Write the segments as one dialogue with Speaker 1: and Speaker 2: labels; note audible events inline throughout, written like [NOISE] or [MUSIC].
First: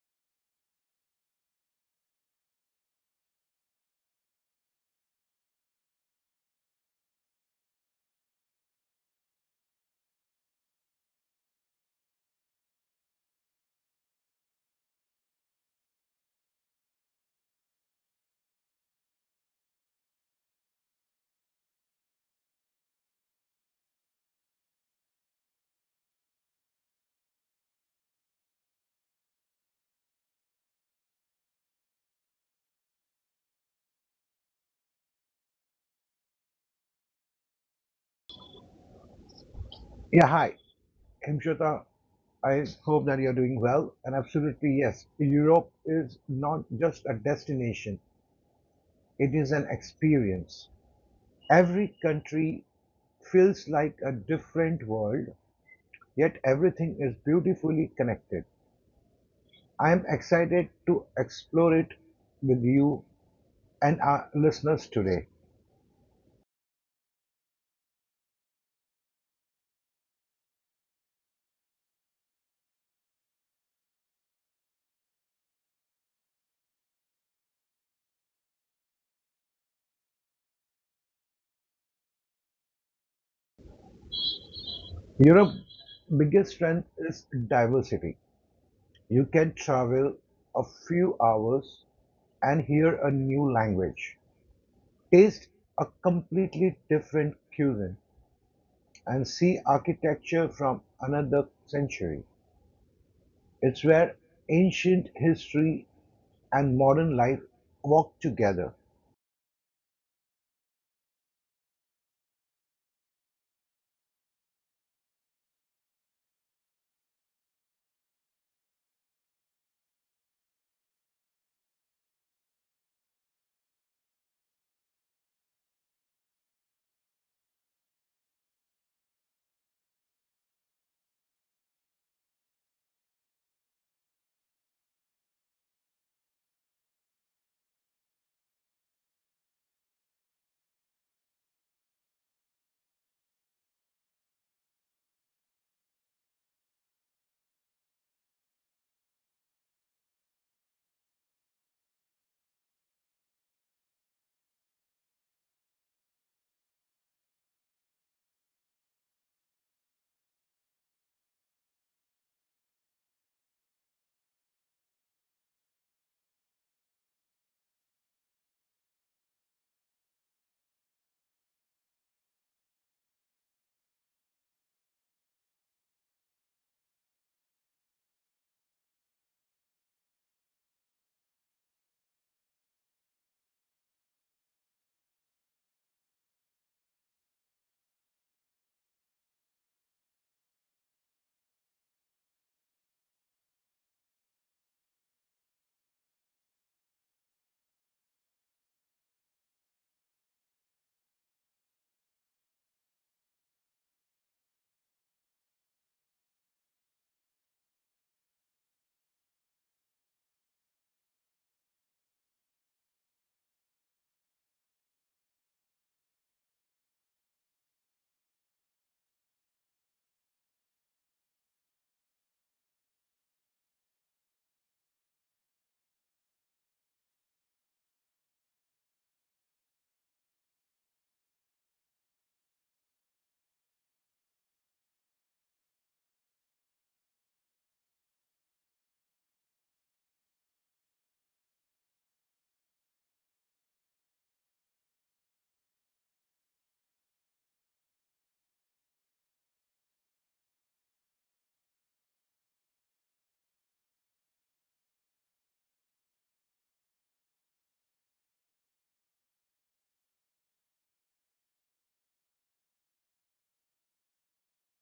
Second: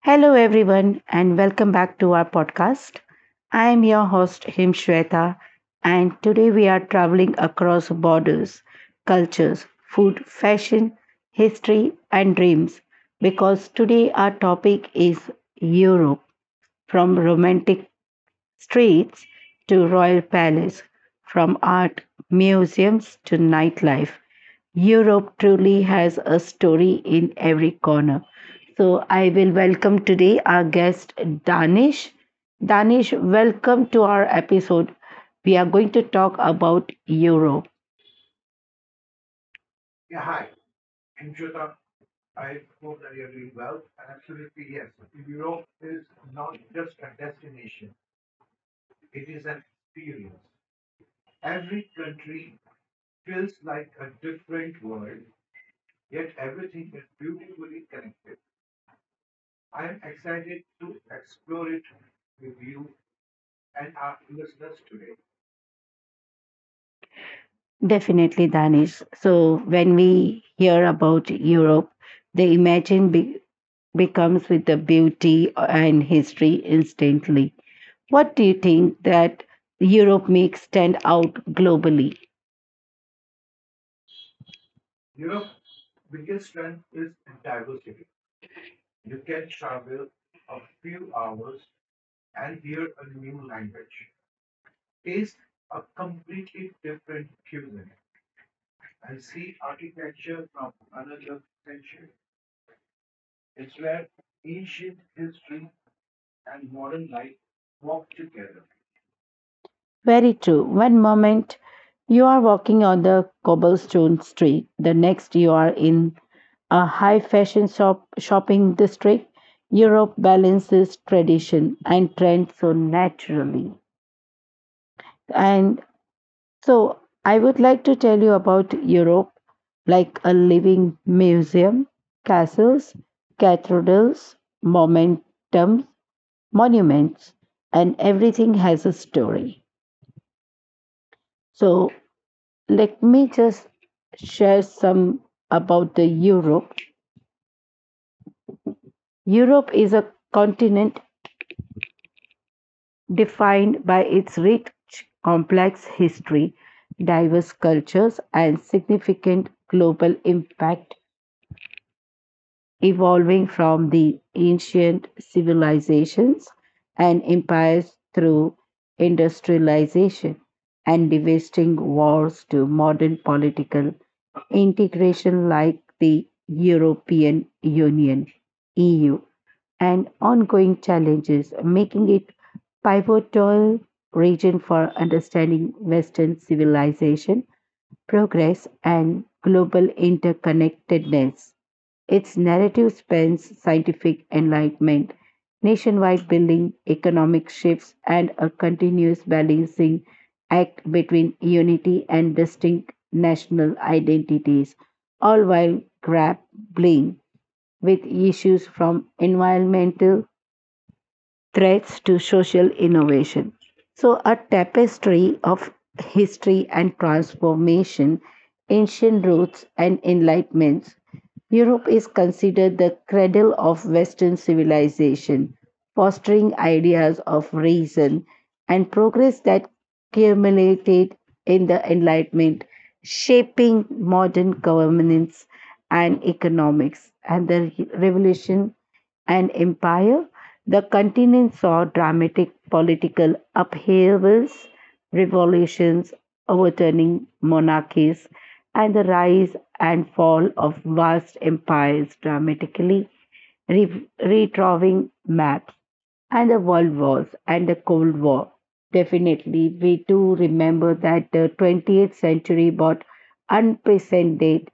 Speaker 1: Hello, everyone, and welcome back to our podcast. I am your host, Himshweta, and today we are traveling across borders, cultures, food, fashion, history, and dreams because today our topic is Europe, from romantic streets to royal palace, from art museums to nightlife. Europe truly has a story in every corner. So I will welcome today our guest Danish. Danish, welcome to our episode. We are going to talk about Europe.
Speaker 2: Yeah, hi. Hemshweta, I hope that you're doing well. And absolutely, yes, Europe is not just a destination, it is an experience. Every country feels like a different world, yet everything is beautifully connected. I am excited to explore it with you and our listeners today.
Speaker 1: Definitely, Danish. So when we hear about Europe, the imagine becomes with the beauty and history instantly. What do you think that Europe makes stand out globally?
Speaker 2: Europe's biggest strength is diversity. You can travel a few hours and hear a new language. Taste a completely different cuisine and see architecture from another century. It's where ancient history and modern life walk together.
Speaker 1: Very true. One moment you are walking on the cobblestone street, the next you are in a high fashion shop shopping district. Europe balances tradition and trend so naturally. And So, I would like to tell you about Europe, like a living museum, castles, cathedrals, momentum, monuments, and everything has a story. So, let me just share some about the Europe. Europe is a continent defined by its rich, complex history, diverse cultures, and significant global impact, evolving from the ancient civilizations and empires through industrialization and devastating wars to modern political integration like the European Union, EU, and ongoing challenges, making it pivotal region for understanding Western civilization, progress, and global interconnectedness. Its narrative spans scientific enlightenment, nationwide building, economic shifts, and a continuous balancing act between unity and distinct national identities, all while grappling with issues from environmental threats to social innovation. So, a tapestry of history and transformation, ancient roots and enlightenments, Europe is considered the cradle of Western civilization, fostering ideas of reason and progress that culminated in the Enlightenment, shaping modern governance and economics. And the revolution and empire, the continent saw dramatic political upheavals, revolutions, overturning monarchies, and the rise and fall of vast empires, dramatically retracing maps, and the world wars and the Cold War. Definitely, we do remember that the 20th century brought unprecedented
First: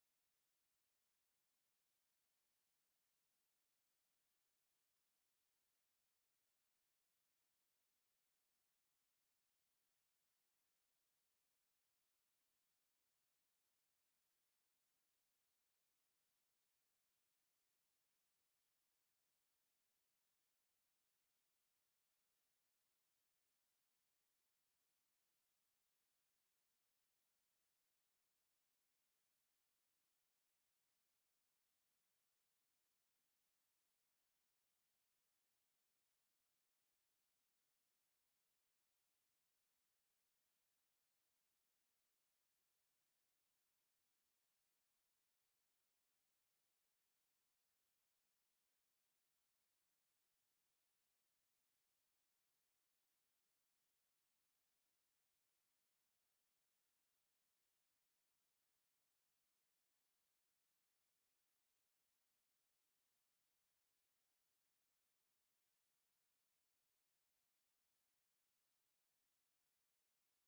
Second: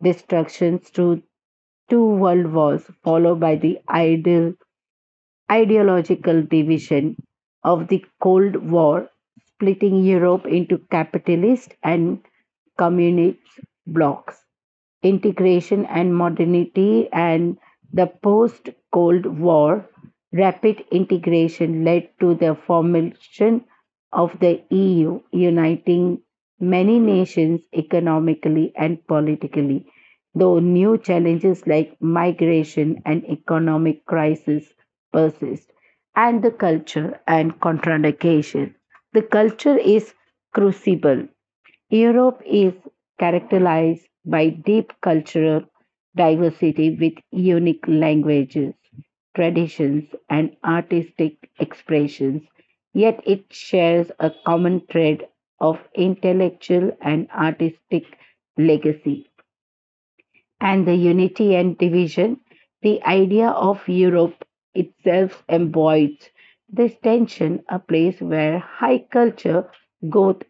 Speaker 1: destructions through two world wars, followed by the ideal ideological division of the Cold War, splitting Europe into capitalist and communist blocs, integration and modernity, and the post Cold War, rapid integration led to the formation of the EU, uniting many nations economically and politically. Though new challenges like migration and economic crisis persist, and the culture and contradiction. The culture is crucible. Europe is characterized by deep cultural diversity with unique languages, traditions, and artistic expressions, yet it shares a common thread of intellectual and artistic legacy. And the unity and division, the idea of Europe itself embodies this tension, a place where high culture, growth,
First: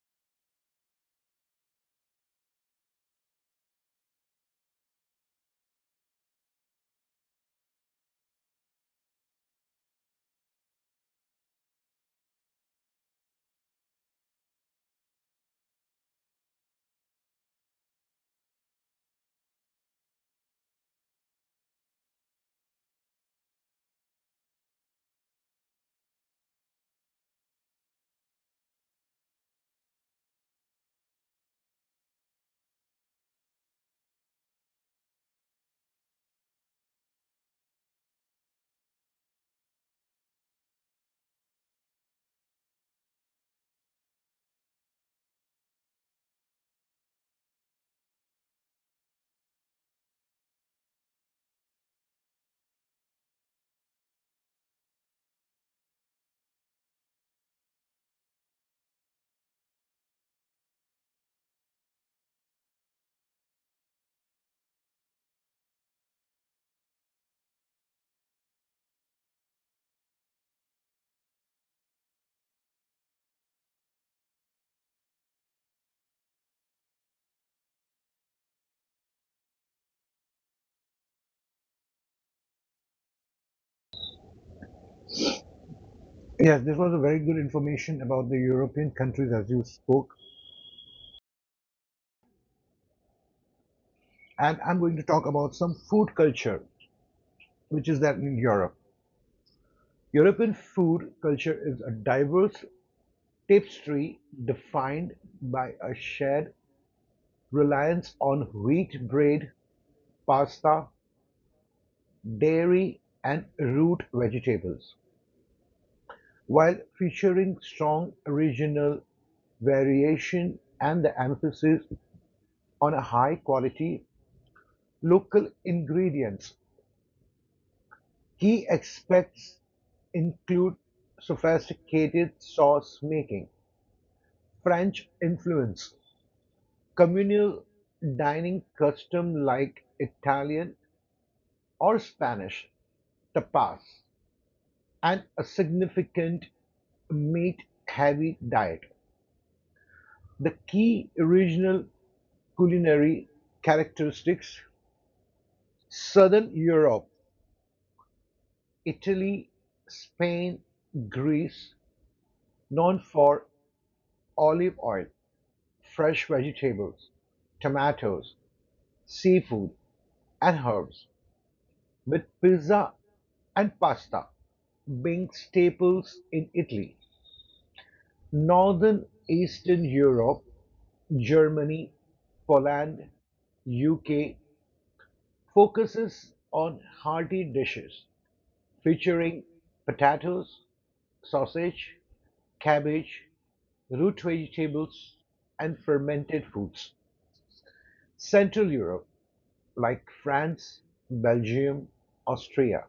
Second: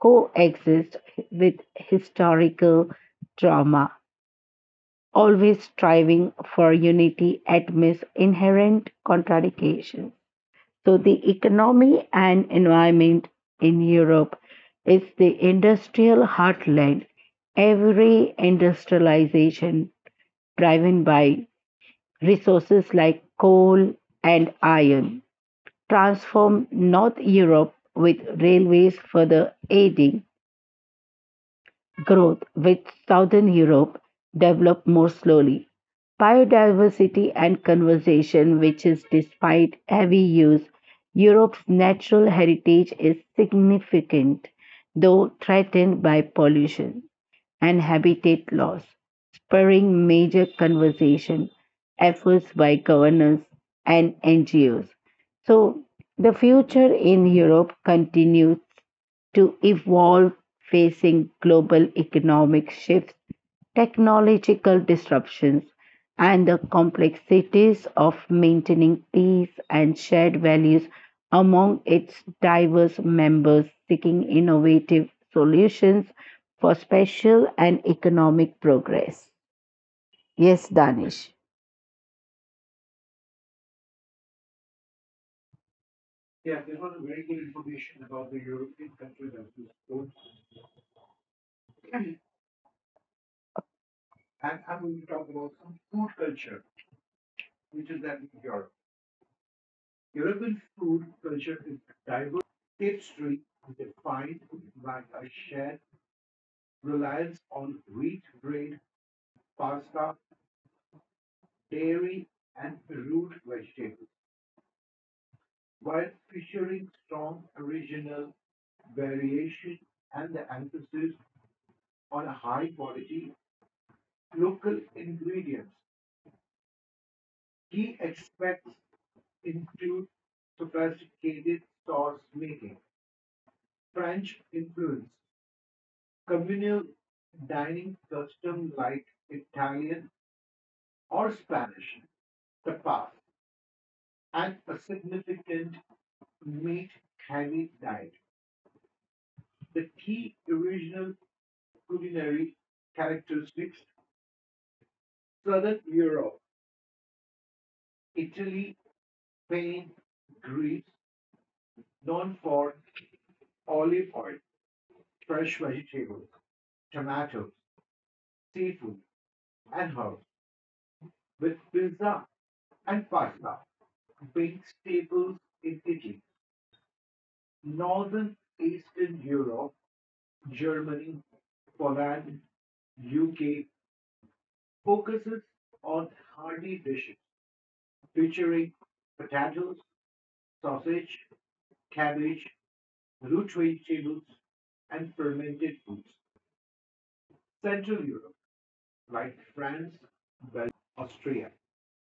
Speaker 1: coexist with historical trauma, always striving for unity amidst inherent contradictions. So, the economy and environment in Europe is the industrial heartland. Every industrialization driven by resources like coal and iron transformed North Europe, with railways further aiding growth, which Southern Europe developed more slowly. Biodiversity and conservation, which is despite heavy use, Europe's natural heritage is significant, though threatened by pollution and habitat loss, spurring major conservation efforts by governments and NGOs. So, the future in Europe continues to evolve, facing global economic shifts, technological disruptions, and the complexities of maintaining peace and shared values among its diverse members, seeking innovative solutions for spatial and economic progress. Yes, Danish.
Speaker 2: Yes, this was a very good information about the European countries as you spoke. And I'm going to talk about some food culture, which is that in Europe. European food culture is a diverse tapestry defined by a shared reliance on wheat bread, pasta, dairy and root vegetables, while featuring strong regional variation and the emphasis on high quality local ingredients. Key aspects include sophisticated sauce making, French influence, communal dining custom like Italian or Spanish tapas, and a significant meat heavy diet. The key regional culinary characteristics: Southern Europe, Italy, Spain, Greece, known for olive oil, fresh vegetables, tomatoes, seafood, and herbs, with pizza and pasta being staples in Italy. Northern Eastern Europe, Germany, Poland, UK, focuses on hearty dishes featuring potatoes, sausage, cabbage, root vegetables, and fermented foods. Central Europe, like France, Belgium, Austria,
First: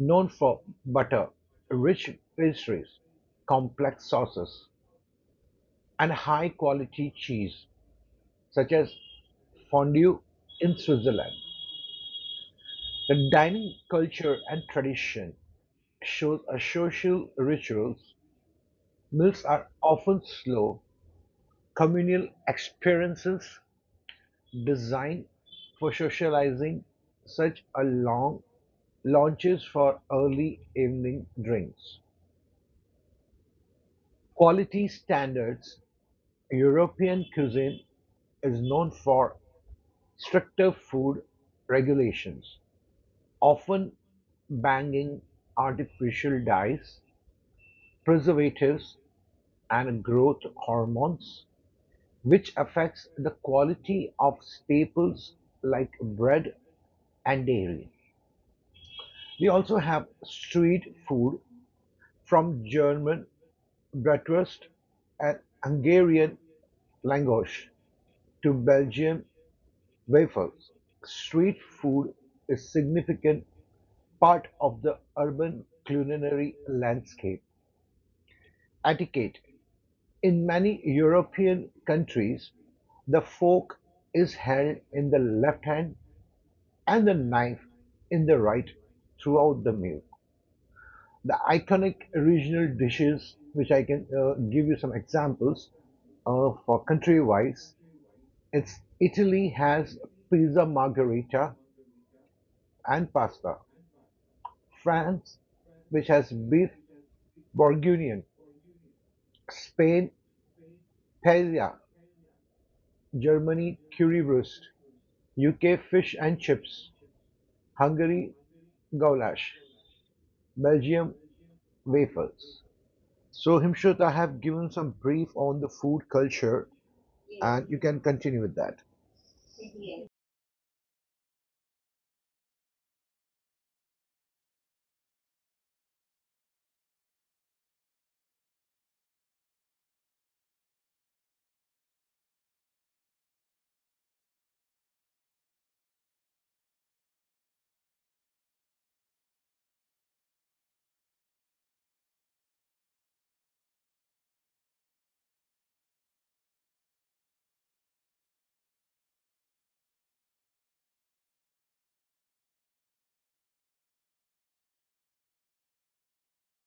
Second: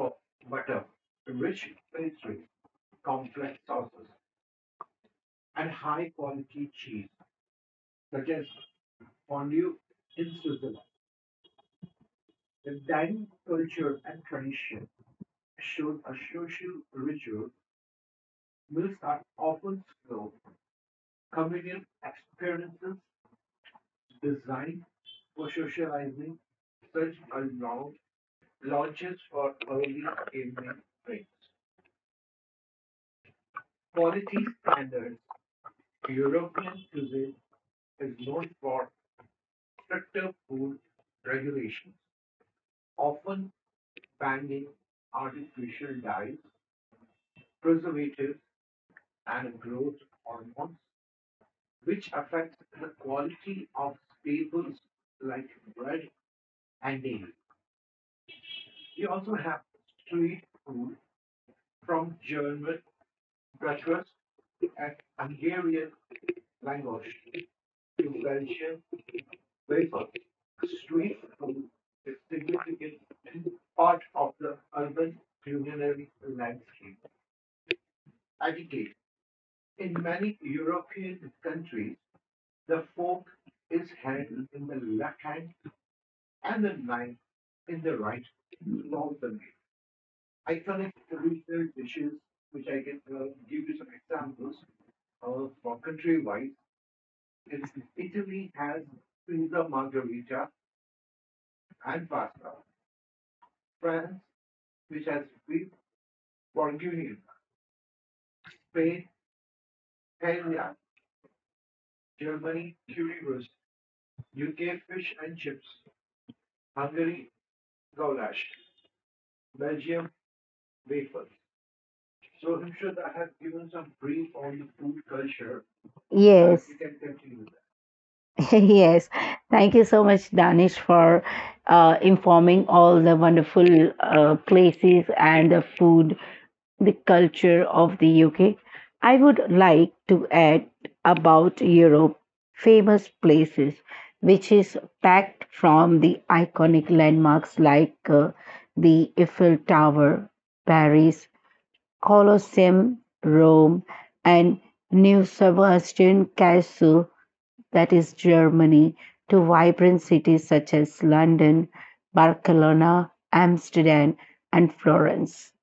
Speaker 2: known for butter, rich pastries, complex sauces, and high quality cheese, such as fondue in Switzerland. The dining culture and tradition shows a social rituals, meals are often slow, communal experiences designed for socializing, such as long launches for early evening drinks. Quality standards European cuisine is known for stricter food regulations, often banging artificial dyes, preservatives, and growth hormones which affects the quality of staples like bread and dairy. We also have street food from German bratwurst and Hungarian langosch to Belgian wafers. Street food is a significant part of the urban culinary landscape. Etiquette. In many European countries, the fork is held in the left hand and the knife in the right throughout the meal. The iconic regional dishes, which I can give you some examples for country wise, it's Italy has pizza margherita and pasta. France, which has beef bourguignon. Spain, paella. Germany, currywurst. UK, fish and chips. Hungary, goulash. Belgium, wafers. So, Himshut, I have given some brief on the food culture, and
Speaker 1: Yes.
Speaker 2: you can continue with that.
Speaker 1: [LAUGHS] Yes, thank you so much, Danish, for informing all the wonderful places and the food, the culture of the UK. I would like to add about Europe, famous places, which is packed from the iconic landmarks like the Eiffel Tower, Paris, Colosseum, Rome, and New Sebastian Castle, that is Germany, to vibrant cities such as London, Barcelona, Amsterdam, and Florence,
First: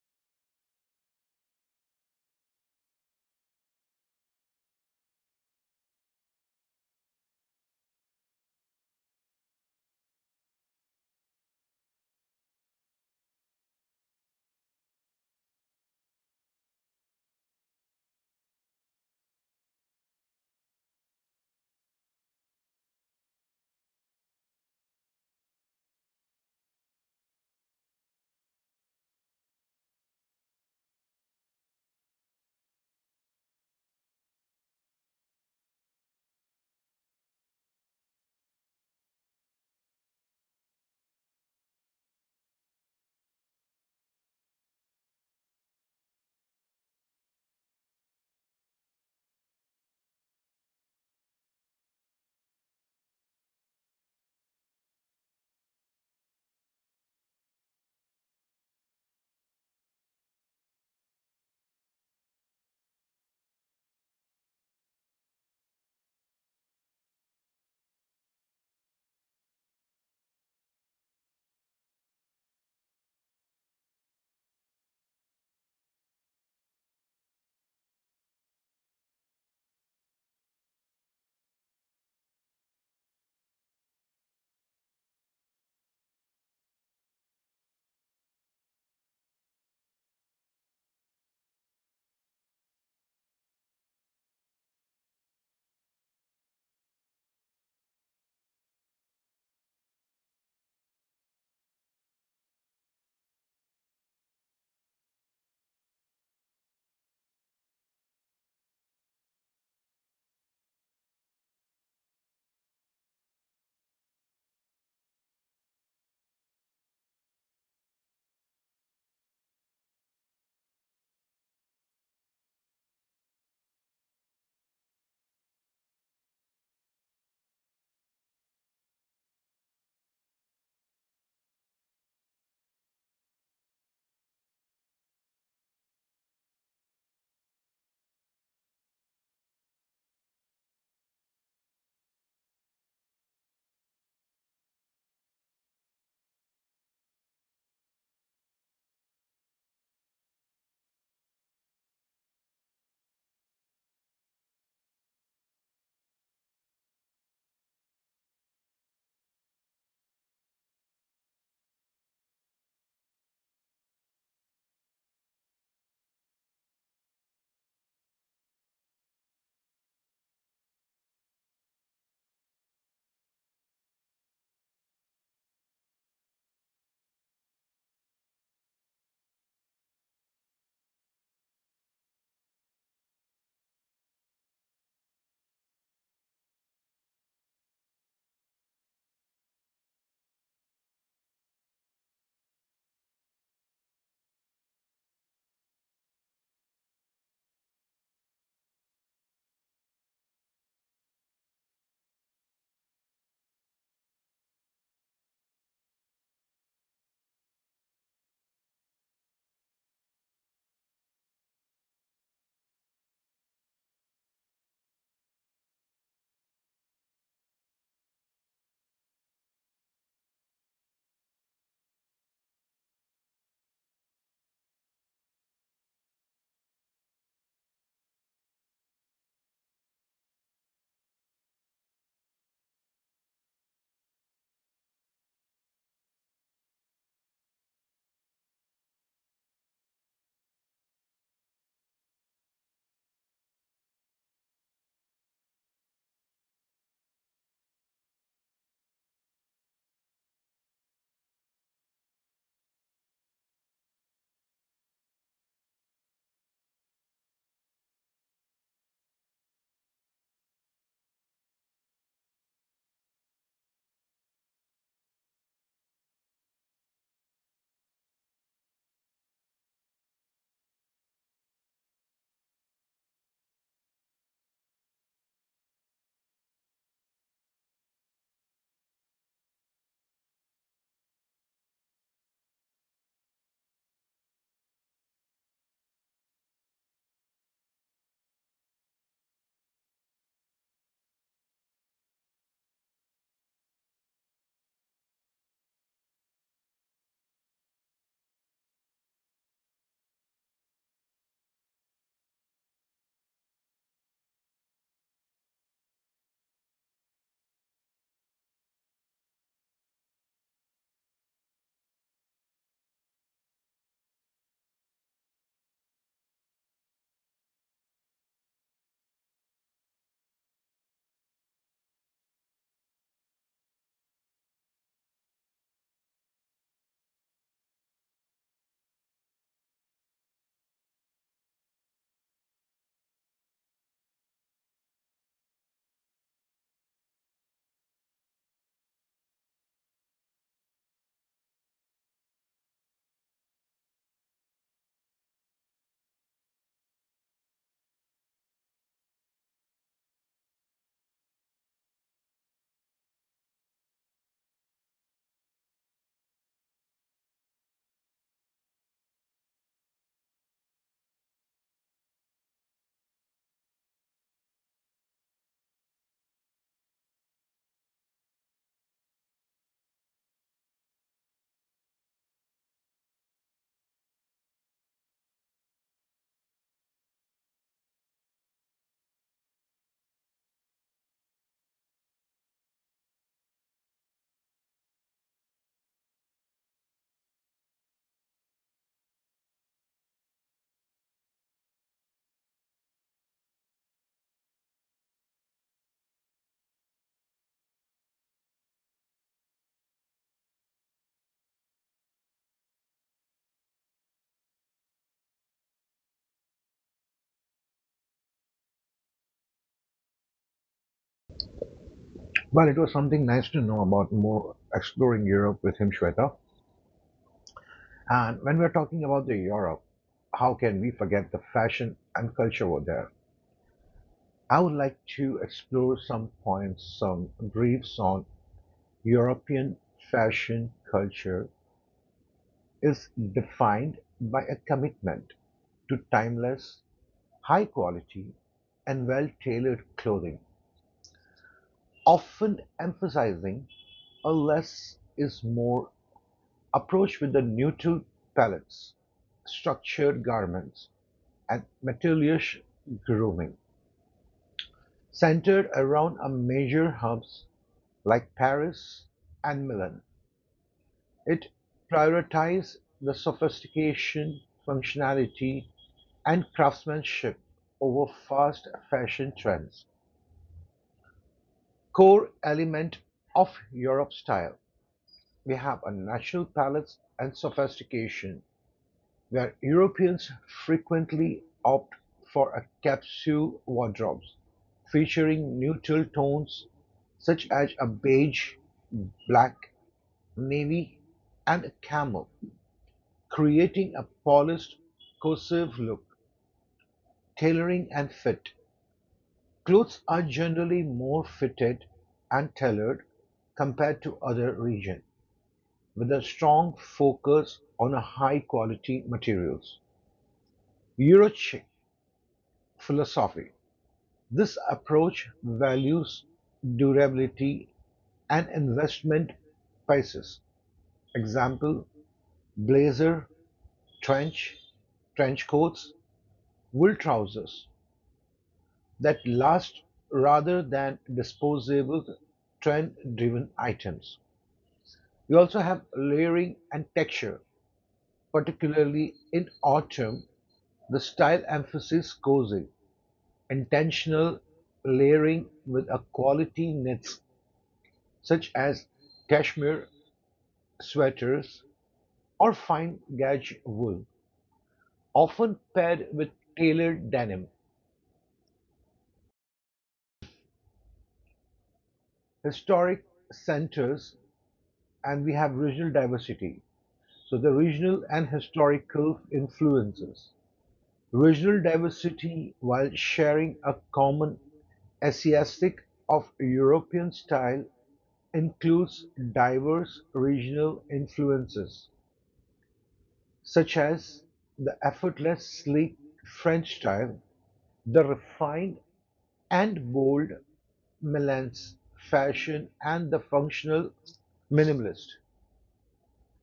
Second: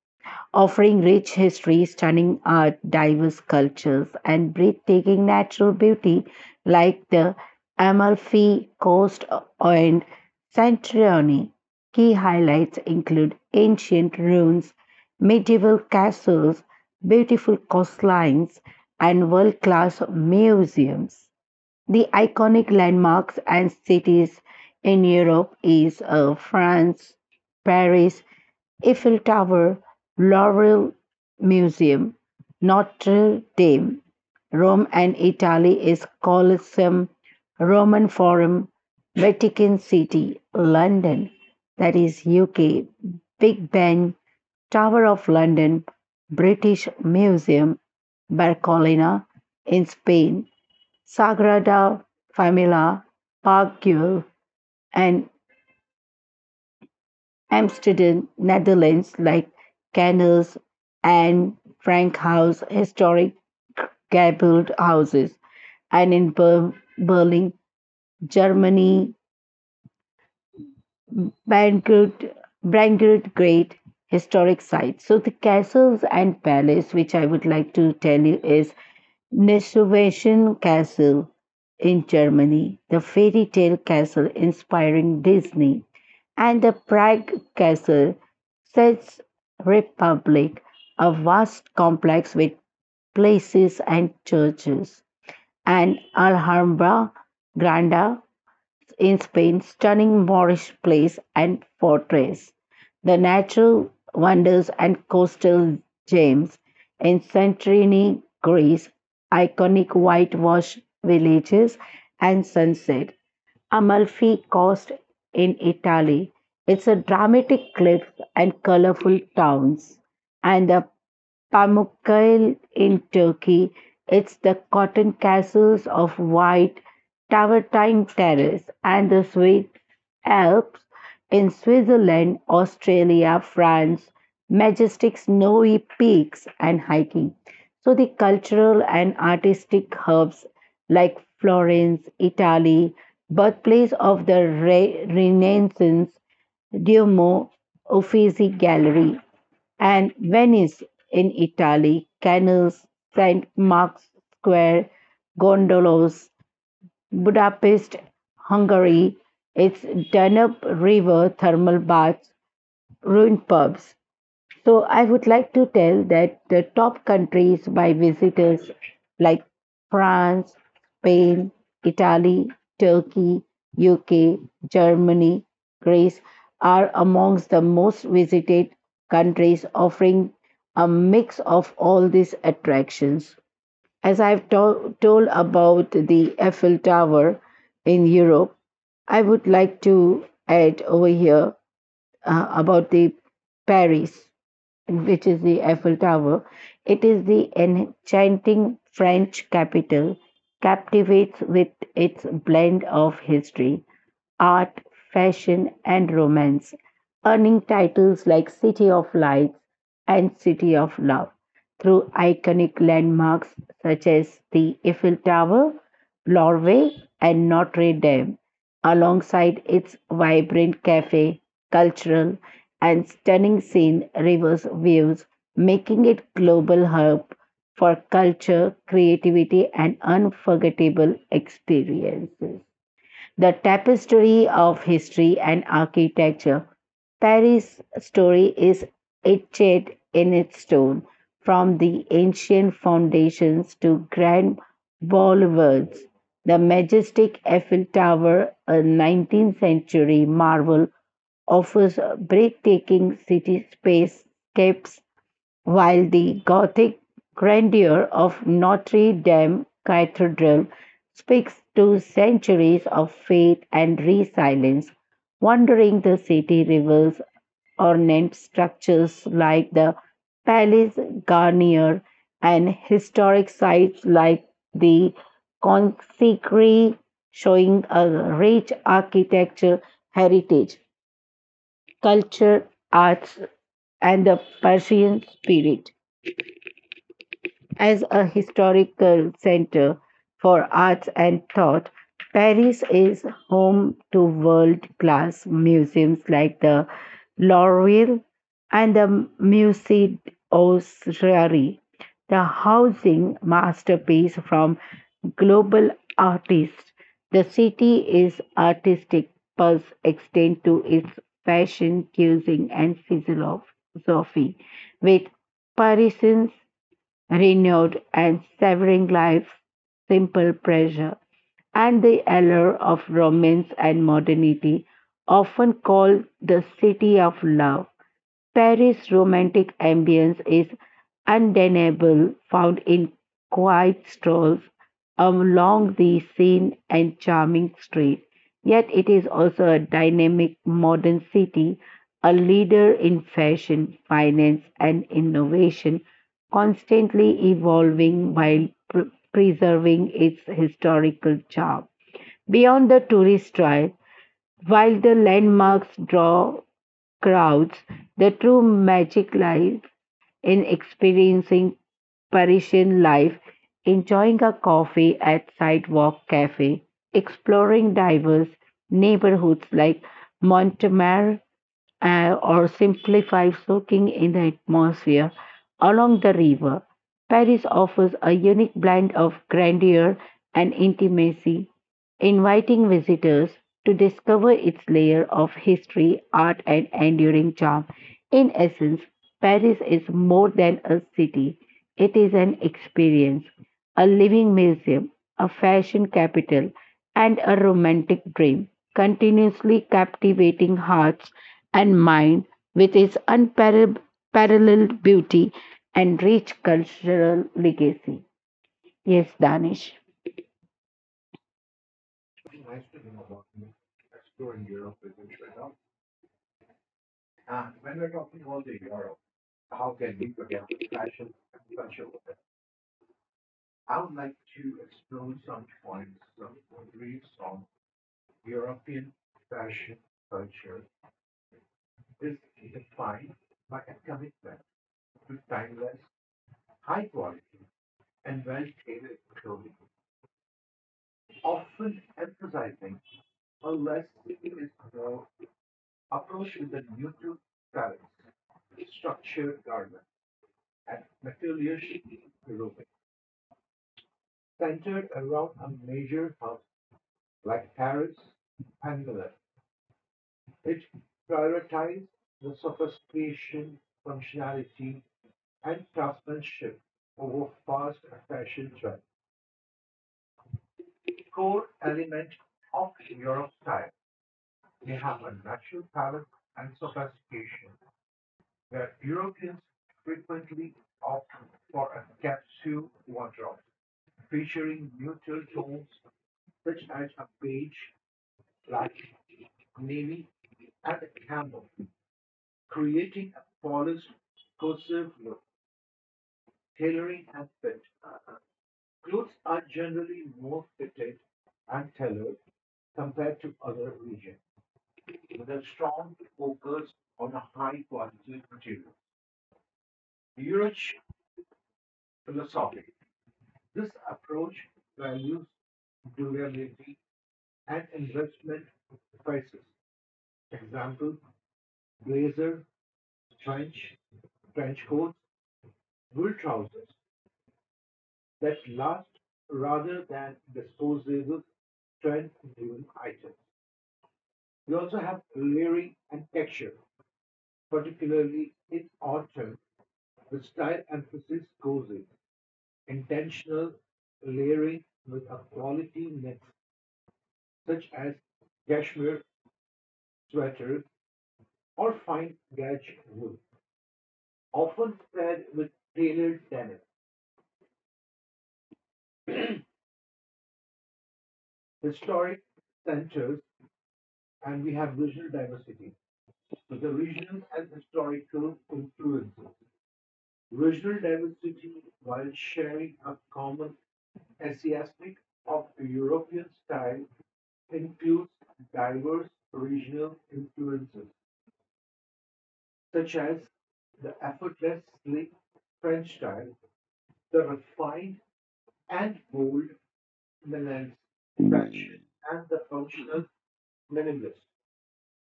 Speaker 1: offering rich history, stunning art, diverse cultures, and breathtaking natural beauty like the Amalfi Coast and Santorini. Key highlights include ancient ruins, medieval castles, beautiful coastlines, and world class museums. The iconic landmarks and cities in Europe is France, Paris, Eiffel Tower, Louvre Museum, Notre Dame. Rome and Italy is Colosseum, Roman Forum, Vatican City, London, that is UK, Big Ben, Tower of London, British Museum, Barcelona in Spain, Sagrada Familia, Parkgau, and Amsterdam, Netherlands, like Canals and Frankhouse, historic gabled houses, and in Berlin, Germany, Bangut, Brangut Great historic sites. So the castles and palace, which I would like to tell you, is Nesuwagen Castle in Germany, the fairy tale castle inspiring Disney, and the Prague Castle, Czech Republic, a vast complex with places and churches, and Alhambra Granda, in Spain's stunning Moorish places and fortress, the natural wonders and coastal gems in Santorini, Greece, iconic whitewashed villages and sunset, Amalfi Coast in Italy. It's a dramatic cliff and colorful towns and the Pamukkale in Turkey. It's the cotton castles of white Travertine Terrace, and the Swiss Alps in Switzerland, Australia, France, majestic snowy peaks and hiking. So the cultural and artistic hubs like Florence, Italy, birthplace of the Renaissance, Duomo Uffizi Gallery, and Venice in Italy, canals, St. Mark's Square, gondolas, Budapest, Hungary, its Danube River thermal baths, ruined pubs, so I would like to tell that the top countries by visitors like France, Spain, Italy, Turkey, UK, Germany, Greece are amongst the most visited countries, offering a mix of all these attractions. As I've told about the Eiffel Tower in Europe, I would like to add over here about the Paris, which is the Eiffel Tower, it is the enchanting French capital, captivates with its blend of history, art, fashion, and romance, earning titles like City of Lights and City of Love through iconic landmarks such as the Eiffel Tower, Louvre, and Notre Dame, alongside its vibrant cafe, cultural, and stunning scene rivers views, making it global hub for culture, creativity and unforgettable experiences. The tapestry of history and architecture, Paris' story is etched in its stone, from the ancient foundations to grand boulevards. The majestic Eiffel Tower, a 19th century marvel, offers breathtaking cityscape steps, while the Gothic grandeur of Notre Dame Cathedral speaks to centuries of faith and resilience. Wandering the city reveals ornate structures like the Palais Garnier and historic sites like the Consecry, showing a rich architecture heritage, culture, arts, and the Persian spirit. As a historical center for arts and thought, Paris is home to world class museums like the Louvre and the Musée d'Orsay, the housing masterpiece from global artists. The city is artistic pulse extend to its fashion, cuisine, and philosophy, with Parisians renewed and severing life's simple pleasure, and the allure of romance and modernity, often called the city of love. Paris' romantic ambience is undeniable, found in quiet strolls along the Seine and charming streets. Yet it is also a dynamic modern city, a leader in fashion, finance, and innovation, constantly evolving while preserving its historical charm. Beyond the tourist trail, while the landmarks draw crowds, the true magic lies in experiencing Parisian life, enjoying a coffee at Sidewalk Cafe, exploring diverse neighborhoods like Montmartre, or simplify soaking in the atmosphere along the river. Paris offers a unique blend of grandeur and intimacy, inviting visitors to discover its layer of history, art, and enduring charm. In essence, Paris is more than a city, it is an experience, a living museum, a fashion capital, and a romantic dream, continuously captivating hearts and mind with its unparalleled beauty and rich cultural legacy. Yes, Danish.
Speaker 2: Well, it was something nice to know about more exploring Europe with him, Shweta. And when we're talking about the Europe, how can we forget the fashion and culture over there? I would like to explore some points, some briefs on European fashion culture is defined by a commitment to timeless, high quality, and well tailored clothing often emphasizing a less is more approach with the neutral palettes, structured garments, and materialist grooming, centered around a major hubs like Paris and Milan. It prioritizes the sophistication, functionality, and craftsmanship over fast fashion trends, core element of Europe style. We have a natural palate and sophistication, where Europeans frequently opt for a capsule wardrobes featuring neutral tones such as a beige, black, navy, and a camel, creating a polished, cohesive look. Tailoring and fit. Clothes are generally more fitted and tailored compared to other regions, with a strong focus on a high quality materials. Eurochic philosophy. This approach values durability and investment prices. Example, blazer, trench, trench coats, wool trousers that last rather than disposable trend driven items. You also have layering and texture. Particularly in autumn, the style emphasizes cozy, intentional layering with a quality knits such as cashmere sweaters or fine gauge wool, often paired with tailored denim. Historic centers, and we have regional diversity. So the regional and historical influences. Regional diversity while sharing a common Asiatic of European style includes diverse regional influences, such as the effortless sleek French style, the refined and bold Milanese fashion, and the functional minimalist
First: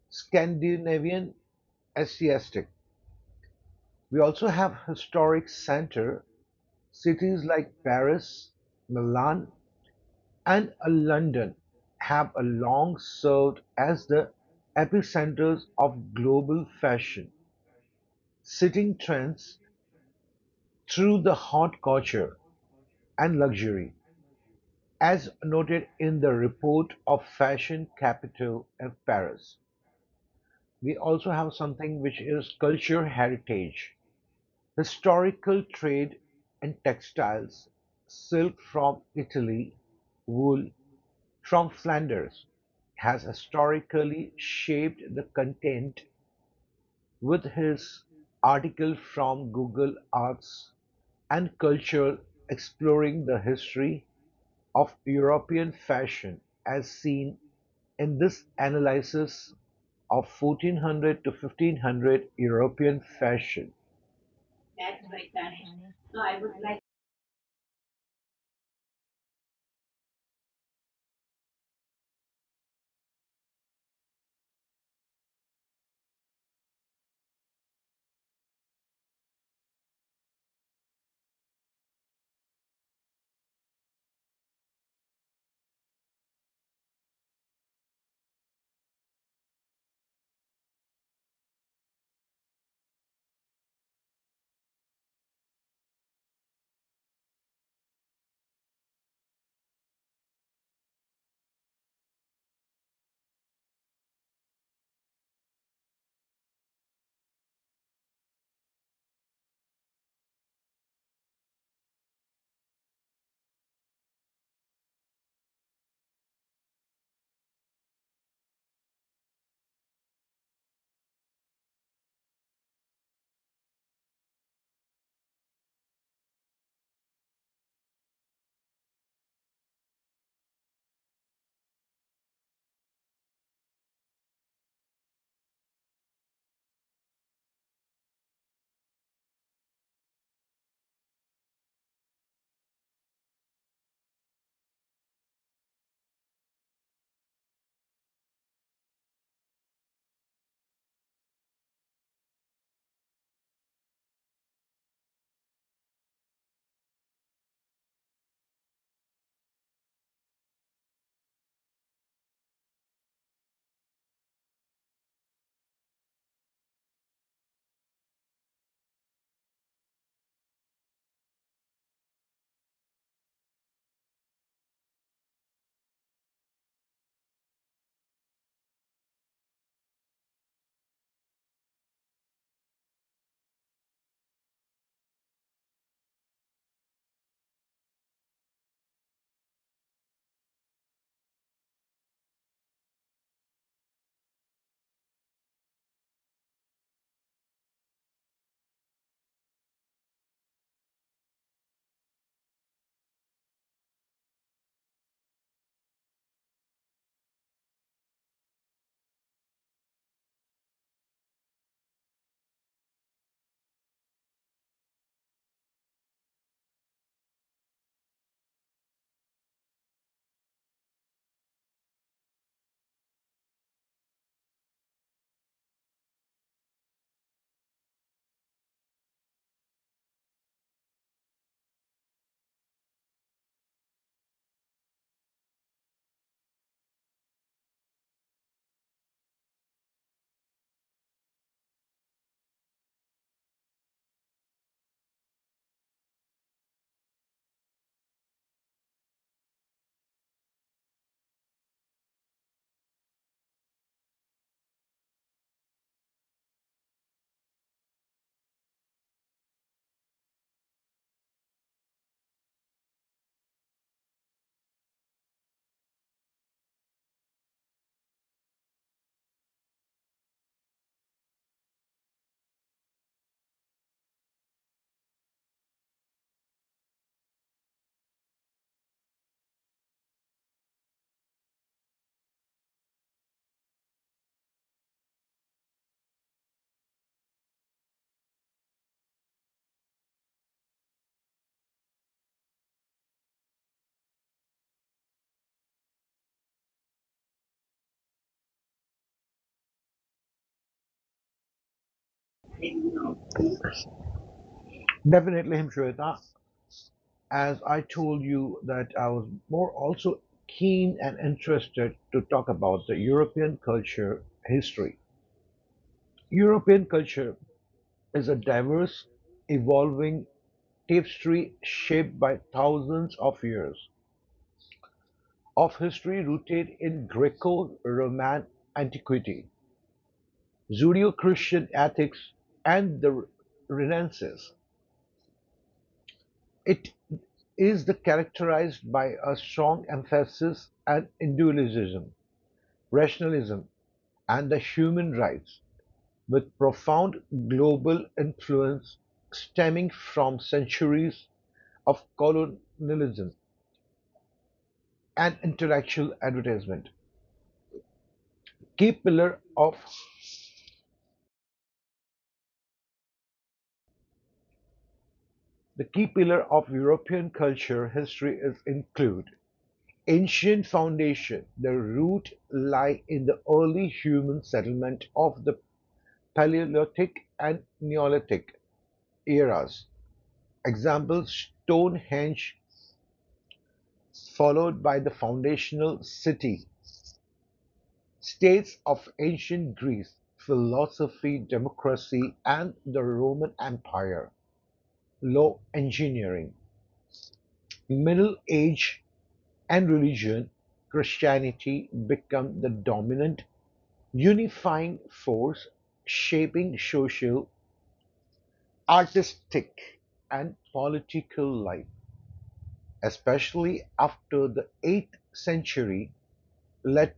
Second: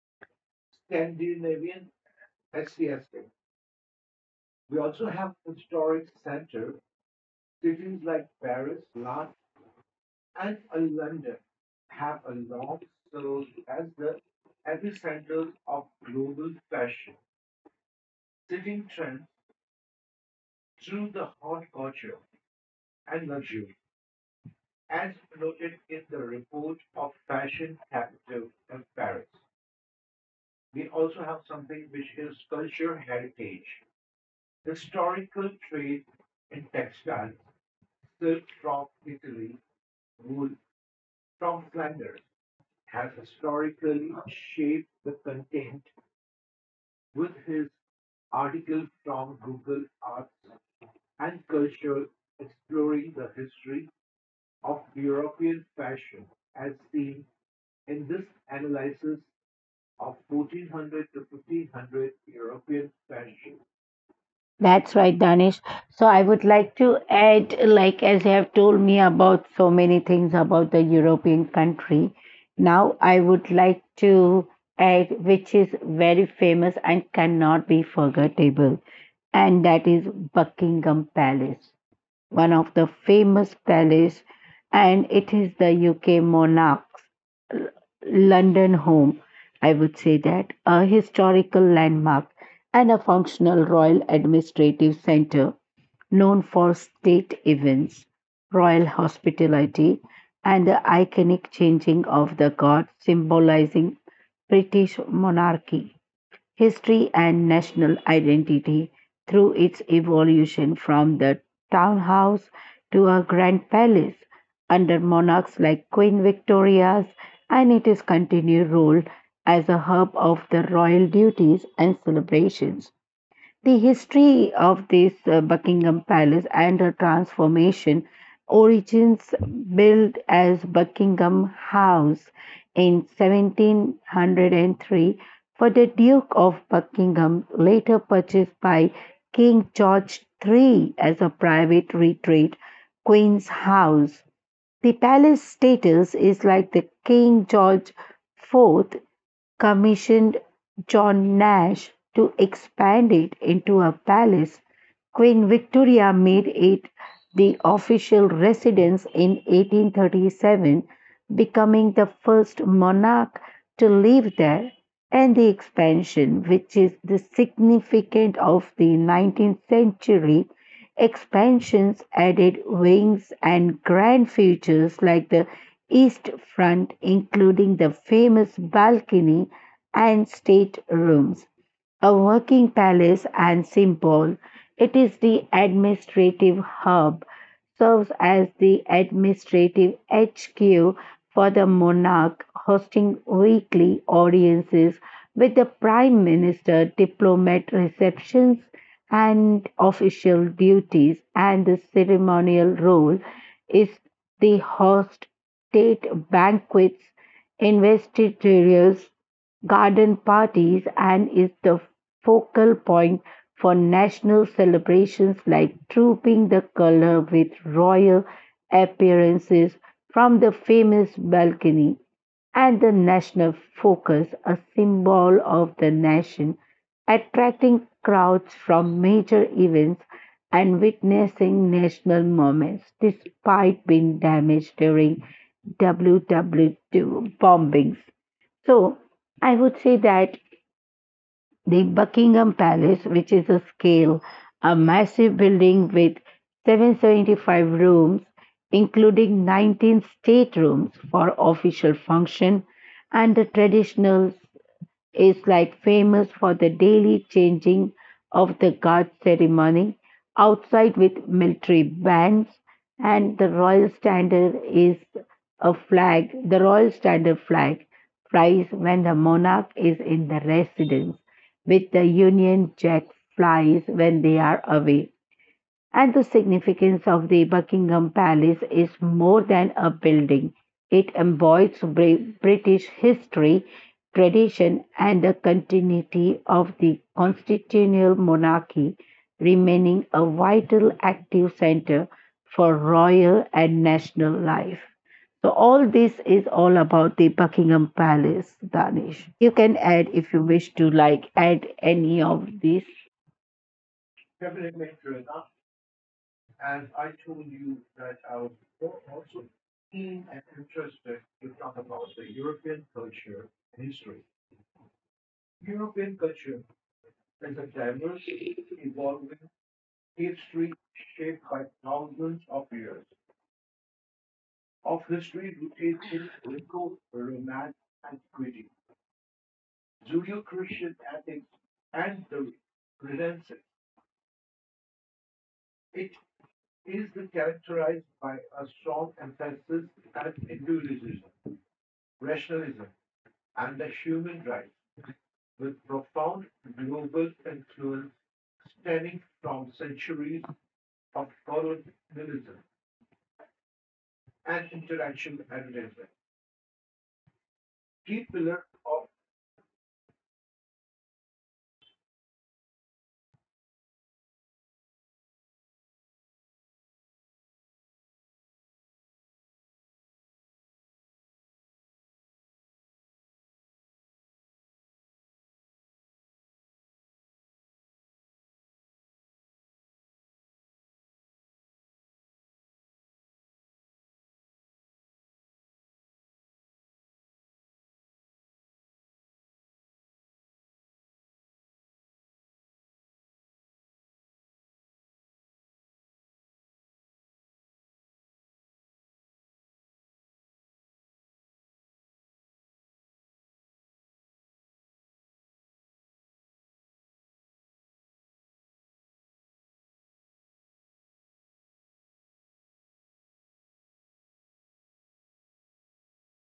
Speaker 2: Scandinavian Asiatic. We also have historic center Cities like Paris, Milan, and London have a long served as the epicenters of global fashion, setting trends through the hot culture and luxury, as noted in the report of Fashion Capital of Paris. We also have something which is culture heritage, historical trade and textiles, silk from Italy, wool from Flanders has historically shaped the content with his article from Google Arts and Culture exploring the history of European fashion as seen in this analysis of 1400 to 1500 European fashion.
Speaker 1: That's
Speaker 2: That's
Speaker 1: right,
Speaker 2: right,
Speaker 1: Danish. So
Speaker 2: So
Speaker 1: I
Speaker 2: I
Speaker 1: would
Speaker 2: would
Speaker 1: like
Speaker 2: like
Speaker 1: to add, like as you have told me about so many things about the European country, now I would like to add, which is very famous and cannot be forgettable, and that is Buckingham Palace, one of the famous palace, and it is the UK monarch's L- London home. I would say that a historical landmark and a functional royal administrative center, known for state events, royal hospitality, and the iconic changing of the guard, symbolizing British monarchy history and national identity through its evolution from the townhouse to a grand palace under monarchs like Queen Victoria's, and its continued role as a hub of the royal duties and celebrations. The history of this Buckingham Palace and the transformation origins, built as Buckingham House in 1703 for the Duke of Buckingham, later purchased by King George III as a private retreat, Queen's House. The palace status is like the King George IV commissioned John Nash to expand it into a palace. Queen Victoria made it the official residence in 1837, becoming the first monarch to live there, and the expansion, which is the significant of the 19th century expansions, added wings and grand features like the east front, including the famous balcony and state rooms, a working palace and symbol. It is the administrative hub, serves as the administrative HQ for the monarch, hosting weekly audiences with the prime minister, diplomat receptions, and official duties, and the ceremonial role is the host state banquets, investitures, garden parties, and is the focal point for national celebrations like trooping the color, with royal appearances from the famous balcony, and the national focus, a symbol of the nation, attracting crowds from major events and witnessing national moments despite being damaged during WWII bombings. So I would say that the Buckingham Palace, which is a scale, a massive building with 775 rooms, including 19 state rooms for official function, and the traditional is like famous for the daily changing of the guard ceremony outside with military bands, and the royal standard is a flag, the royal standard flag flies when the monarch is in the residence, with the union jack flies when they are away, and the significance of the Buckingham Palace is more than a building. It embodies British history, tradition, and the continuity of the constitutional monarchy, remaining a vital active center for royal and national life. So, all this is all about the Buckingham Palace, Danish. You can add if you wish to, like, add any of this.
Speaker 2: Definitely him, Shweta. As I told you that I was more also keen and interested to talk about the European culture history. European culture is a diverse, evolving tapestry shaped by thousands of years of history rooted in Greco Roman antiquity, Judeo Christian ethics, and the Renaissance. It is the characterized by a strong emphasis on individualism, rationalism, and the human rights, with profound global influence stemming from centuries of colonialism and intellectual advertisement. Key pillar of the key pillar of European culture history is include ancient foundation. The root lie in the early human settlement of the Paleolithic and Neolithic eras. Example Stonehenge followed by the foundational city, states of ancient Greece, philosophy, democracy, and the Roman Empire, law, engineering, Middle Age, and religion, Christianity become the dominant unifying force shaping social, artistic, and political life, especially after the 8th century Lat-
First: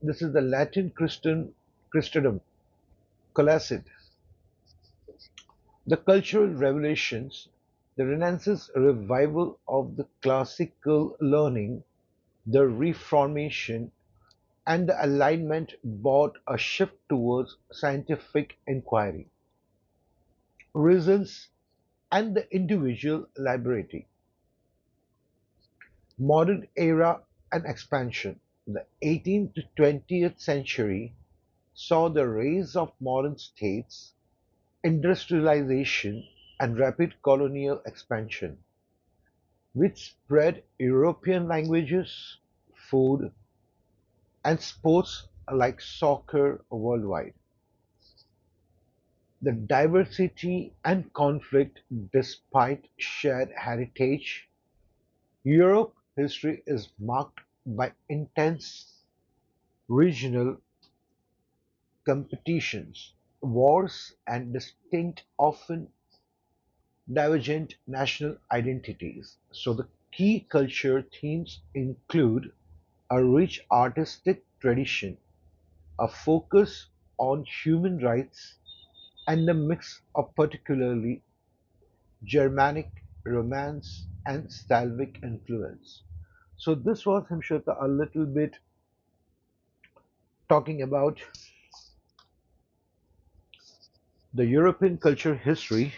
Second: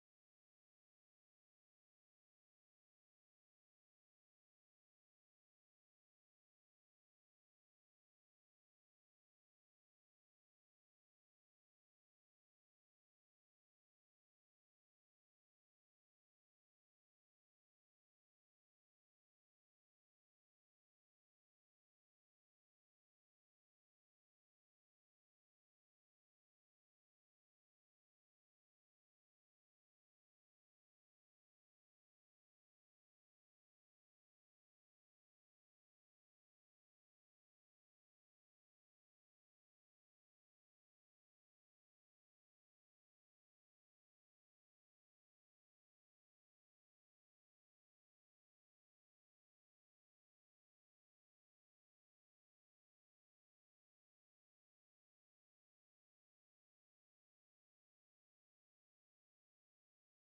Speaker 2: this is the Latin Christian Christendom, Colacid. The cultural revelations, the Renaissance revival of the classical learning, the Reformation, and the Enlightenment brought a shift towards scientific inquiry, results, and the individual liberty. Modern era and expansion. The 18th to 20th century saw the rise of modern states, industrialization and rapid colonial expansion, which spread European languages, food, and sports like soccer worldwide. The diversity and conflict, despite shared heritage, Europe's history is marked by intense regional competitions, wars, and distinct, often divergent national identities, so the key culture themes include a rich artistic tradition, a focus on human rights, and a mix of particularly Germanic romance and Slavic influence. So this was Himshota a little bit talking about the European culture history.